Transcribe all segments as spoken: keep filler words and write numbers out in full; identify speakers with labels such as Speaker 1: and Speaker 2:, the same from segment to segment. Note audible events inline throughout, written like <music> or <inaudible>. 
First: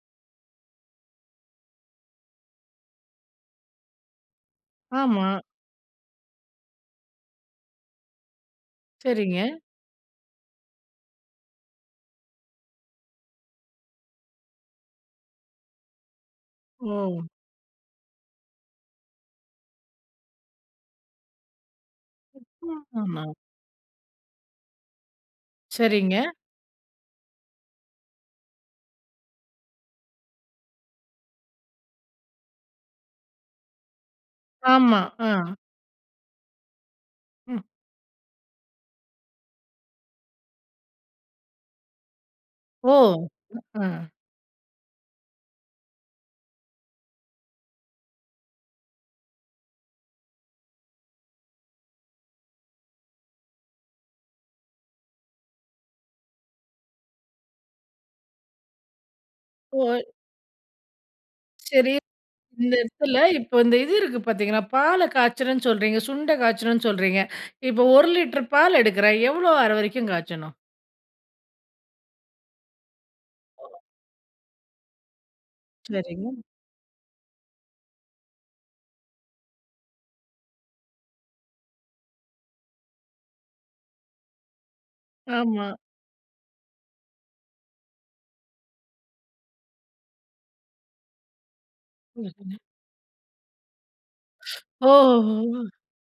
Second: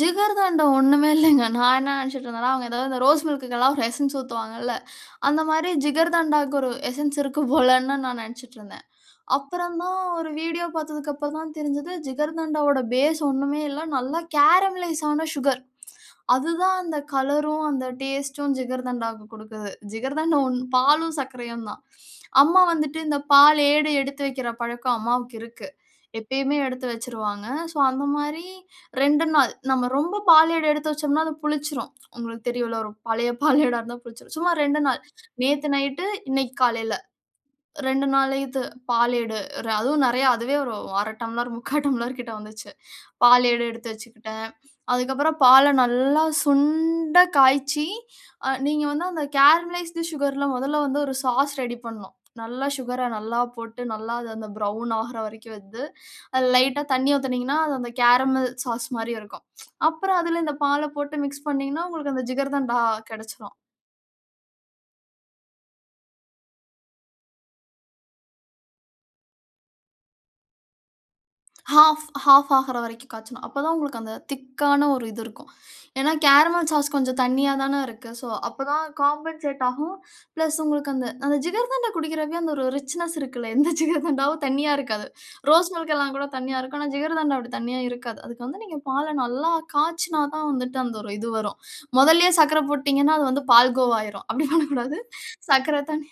Speaker 1: ஜிகர்தண்டா ஒண்ணுமே இல்லங்க. <chuckles> நான் என்ன நினைச்சுட்டு இருந்தேன்னா, அவங்க ஏதோ இந்த ரோஸ் மில்க்க்குலாம் ஒரு எசென்ஸ் ஊத்துவாங்கல்ல.
Speaker 2: ஆமா.
Speaker 1: அந்த மாரி ஜிகர்தண்டாவுக்கு ஒரு எசென்ஸ் இருக்கு போலன்னு நான் நெனைச்சுட்டு இருந்தேன்.
Speaker 2: சரிங்க.
Speaker 1: அப்புறம் தான் ஒரு வீடியோ பார்த்ததுக்கு அப்புறம் தான் தெரிஞ்சது, ஜிகர்தண்டாவோட பேஸ் ஒண்ணுமே இல்ல. நல்ல கேரமலைஸ் ஆன சுகர், <tsk> அதுதான் அந்த
Speaker 2: ஓ!
Speaker 1: கலரும் அந்த டேஸ்ட்டும் ஜிகர்தண்டாவுக்கு குடுக்குது. ஜிகர்தண்டா ஒன்ம் பாலும், சர்க்கரையும் தான். அம்மா வந்துட்டு, இந்த
Speaker 2: ஆமா.
Speaker 1: பால் ஏடு எடுத்து வைக்கிற பழக்கம், அம்மாவுக்கு இருக்கு.
Speaker 2: சரிங்க.
Speaker 1: எப்பயுமே எடுத்து வச்சிருவாங்க. சோ, அந்த மாரி ரெண்டு நாள். நம்ம ரொம்ப பாலேடு எடுத்து வச்சோம்னா அது புளிச்சிரும். உங்களுக்கு தெரியும்ல்ல ஒரு பழைய பாலேடா இருந்தா புளிச்சிரும். சும்மா ரெண்டு நாள்
Speaker 2: ஆமா, அ.
Speaker 1: நேத்து நைட்டு இன்னைக்கு காலையில.
Speaker 2: ம்.
Speaker 1: ரெண்டு நாள் இது பாலேடு, அதுவும் நெறையா அதுவே ஒரு அரை டம்ளர் முக்கா டம்ளர் கிட்ட வந்துச்சு.
Speaker 2: ஓ! ம்,
Speaker 1: பாலேடு எடுத்து
Speaker 2: அ.
Speaker 1: வச்சுக்கிட்டேன். அதுக்கப்பறம் பால நல்லா சுண்ட காய்ச்சி அ நீங்க வந்து அந்த கேரமலைஸ்ட் சுகர்ல மொதல்ல வந்து ஒரு சாஸ் ரெடி பண்ணும். நல்லா சுகர நல்லா போட்டு நல்லா அது அந்த ப்ரவுன் ஆகுற வரைக்கும் வந்து, அதில லைட்டா தண்ணி ஊத்துனீங்கன்னா, அது அந்த கேரமல் சாஸ் மாதிரி இருக்கும். <tsk>
Speaker 2: <unintelligible>
Speaker 1: அப்புறம் அதில இந்த பால போட்டு மிக்ஸ் பண்ணினீங்கன்னா
Speaker 2: சரி.
Speaker 1: உங்களுக்கு அந்த
Speaker 2: இந்த
Speaker 1: ஜிகர்தண்டா
Speaker 2: எடத்துல,
Speaker 1: கெடைச்சிரும்.
Speaker 2: இப்ப இந்த இது இருக்கு பார்த்தீங்களா, பால்ல காய்ச்சணும்னு சொல்றீங்க. சுண்ட காய்ச்சணும்னு சொல்றீங்க. இப்ப ஒரு லிட்டர் பால் எடுக்குறேன் எவ்ளோ ஆகுற வரைக்கும் காய்ச்சணும்?
Speaker 1: ஹாஃப், ஹாஃப் ஆகுற வரைக்கும் காய்ச்சணும், அப்ப தான் உங்களுக்கு அந்த திக்கான ஒரு இது இருக்கும். ஏன்னா
Speaker 2: சரி.
Speaker 1: கேரமல் சாஸ் கொஞ்சம் தண்ணியா தானே இருக்கு. சோ, அப்ப தான் காம்பன்சேட் ஆகும். பிளஸ் உங்களுக்கு அந்த அந்த ஜிகர்தண்டா குடிக்கிற அந்த ஒரு ரிச்னெஸ் இருக்குல்ல. <chuckles> எந்த ஜிகர்தண்டாவும் தண்ணியா இருக்காது.
Speaker 2: ஆமா.
Speaker 1: ரோஸ் மில்க் எல்லாம் கூட தண்ணியா இருக்கும். ஆனா ஜிகர்தண்டா அப்படி தண்ணியா இருக்காது. அதுக்கு வந்து நீங்க பால நல்லா காய்ச்சினா தான் வந்துட்டு அந்த ஒரு இது வரும். மொதல்லயே
Speaker 2: <unintelligible>
Speaker 1: சர்க்கரை போட்டுட்டீங்கன்னா அது வந்து பால் கோவாகிரும். அப்டி
Speaker 2: ஓ, ஓ,
Speaker 1: பண்ணக்கூடாது.
Speaker 2: ஓ, ஓ!
Speaker 1: சர்க்கரை தண்ணி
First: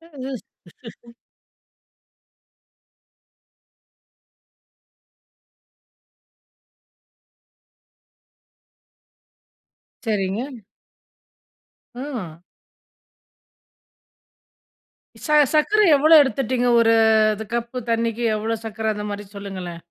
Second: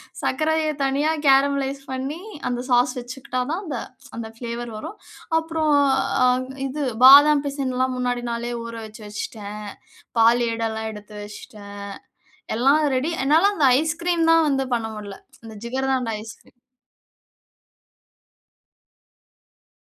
Speaker 2: <unintelligible>
Speaker 1: சர்க்கரையை தனியா
Speaker 2: <laughs>
Speaker 1: கேரமலைஸ் பண்ணி அந்த சாஸ் வச்சுக்கிட்டா தான் அந்த <tsk> அந்த பிளேவர் வரும். அப்புறம் அ இது பாதாம் பிசன்லாம் முன்னாடி நாளே ஊறவச்சு வச்சுட்டேன். பால்
Speaker 2: சரிங்க.
Speaker 1: ஏடு எல்லாம் எடுத்து வச்சுட்டேன்.
Speaker 2: ம்.
Speaker 1: எல்லாம் ரெடி என்னால அந்த ஐஸ் கிரீம் தான் வந்து பண்ண முடியல.
Speaker 2: ச
Speaker 1: <tsk> இந்த
Speaker 2: சர்க்கரை
Speaker 1: ஜிகர்தண்டா
Speaker 2: எவ்வளோ
Speaker 1: ஐஸ் கிரீம்.
Speaker 2: எடுத்துட்டீங்க? ஒரு த கப்பு தண்ணிக்கு, எவ்ளோ சர்க்கரை அந்த மாதிரி சொல்லுங்களேன்.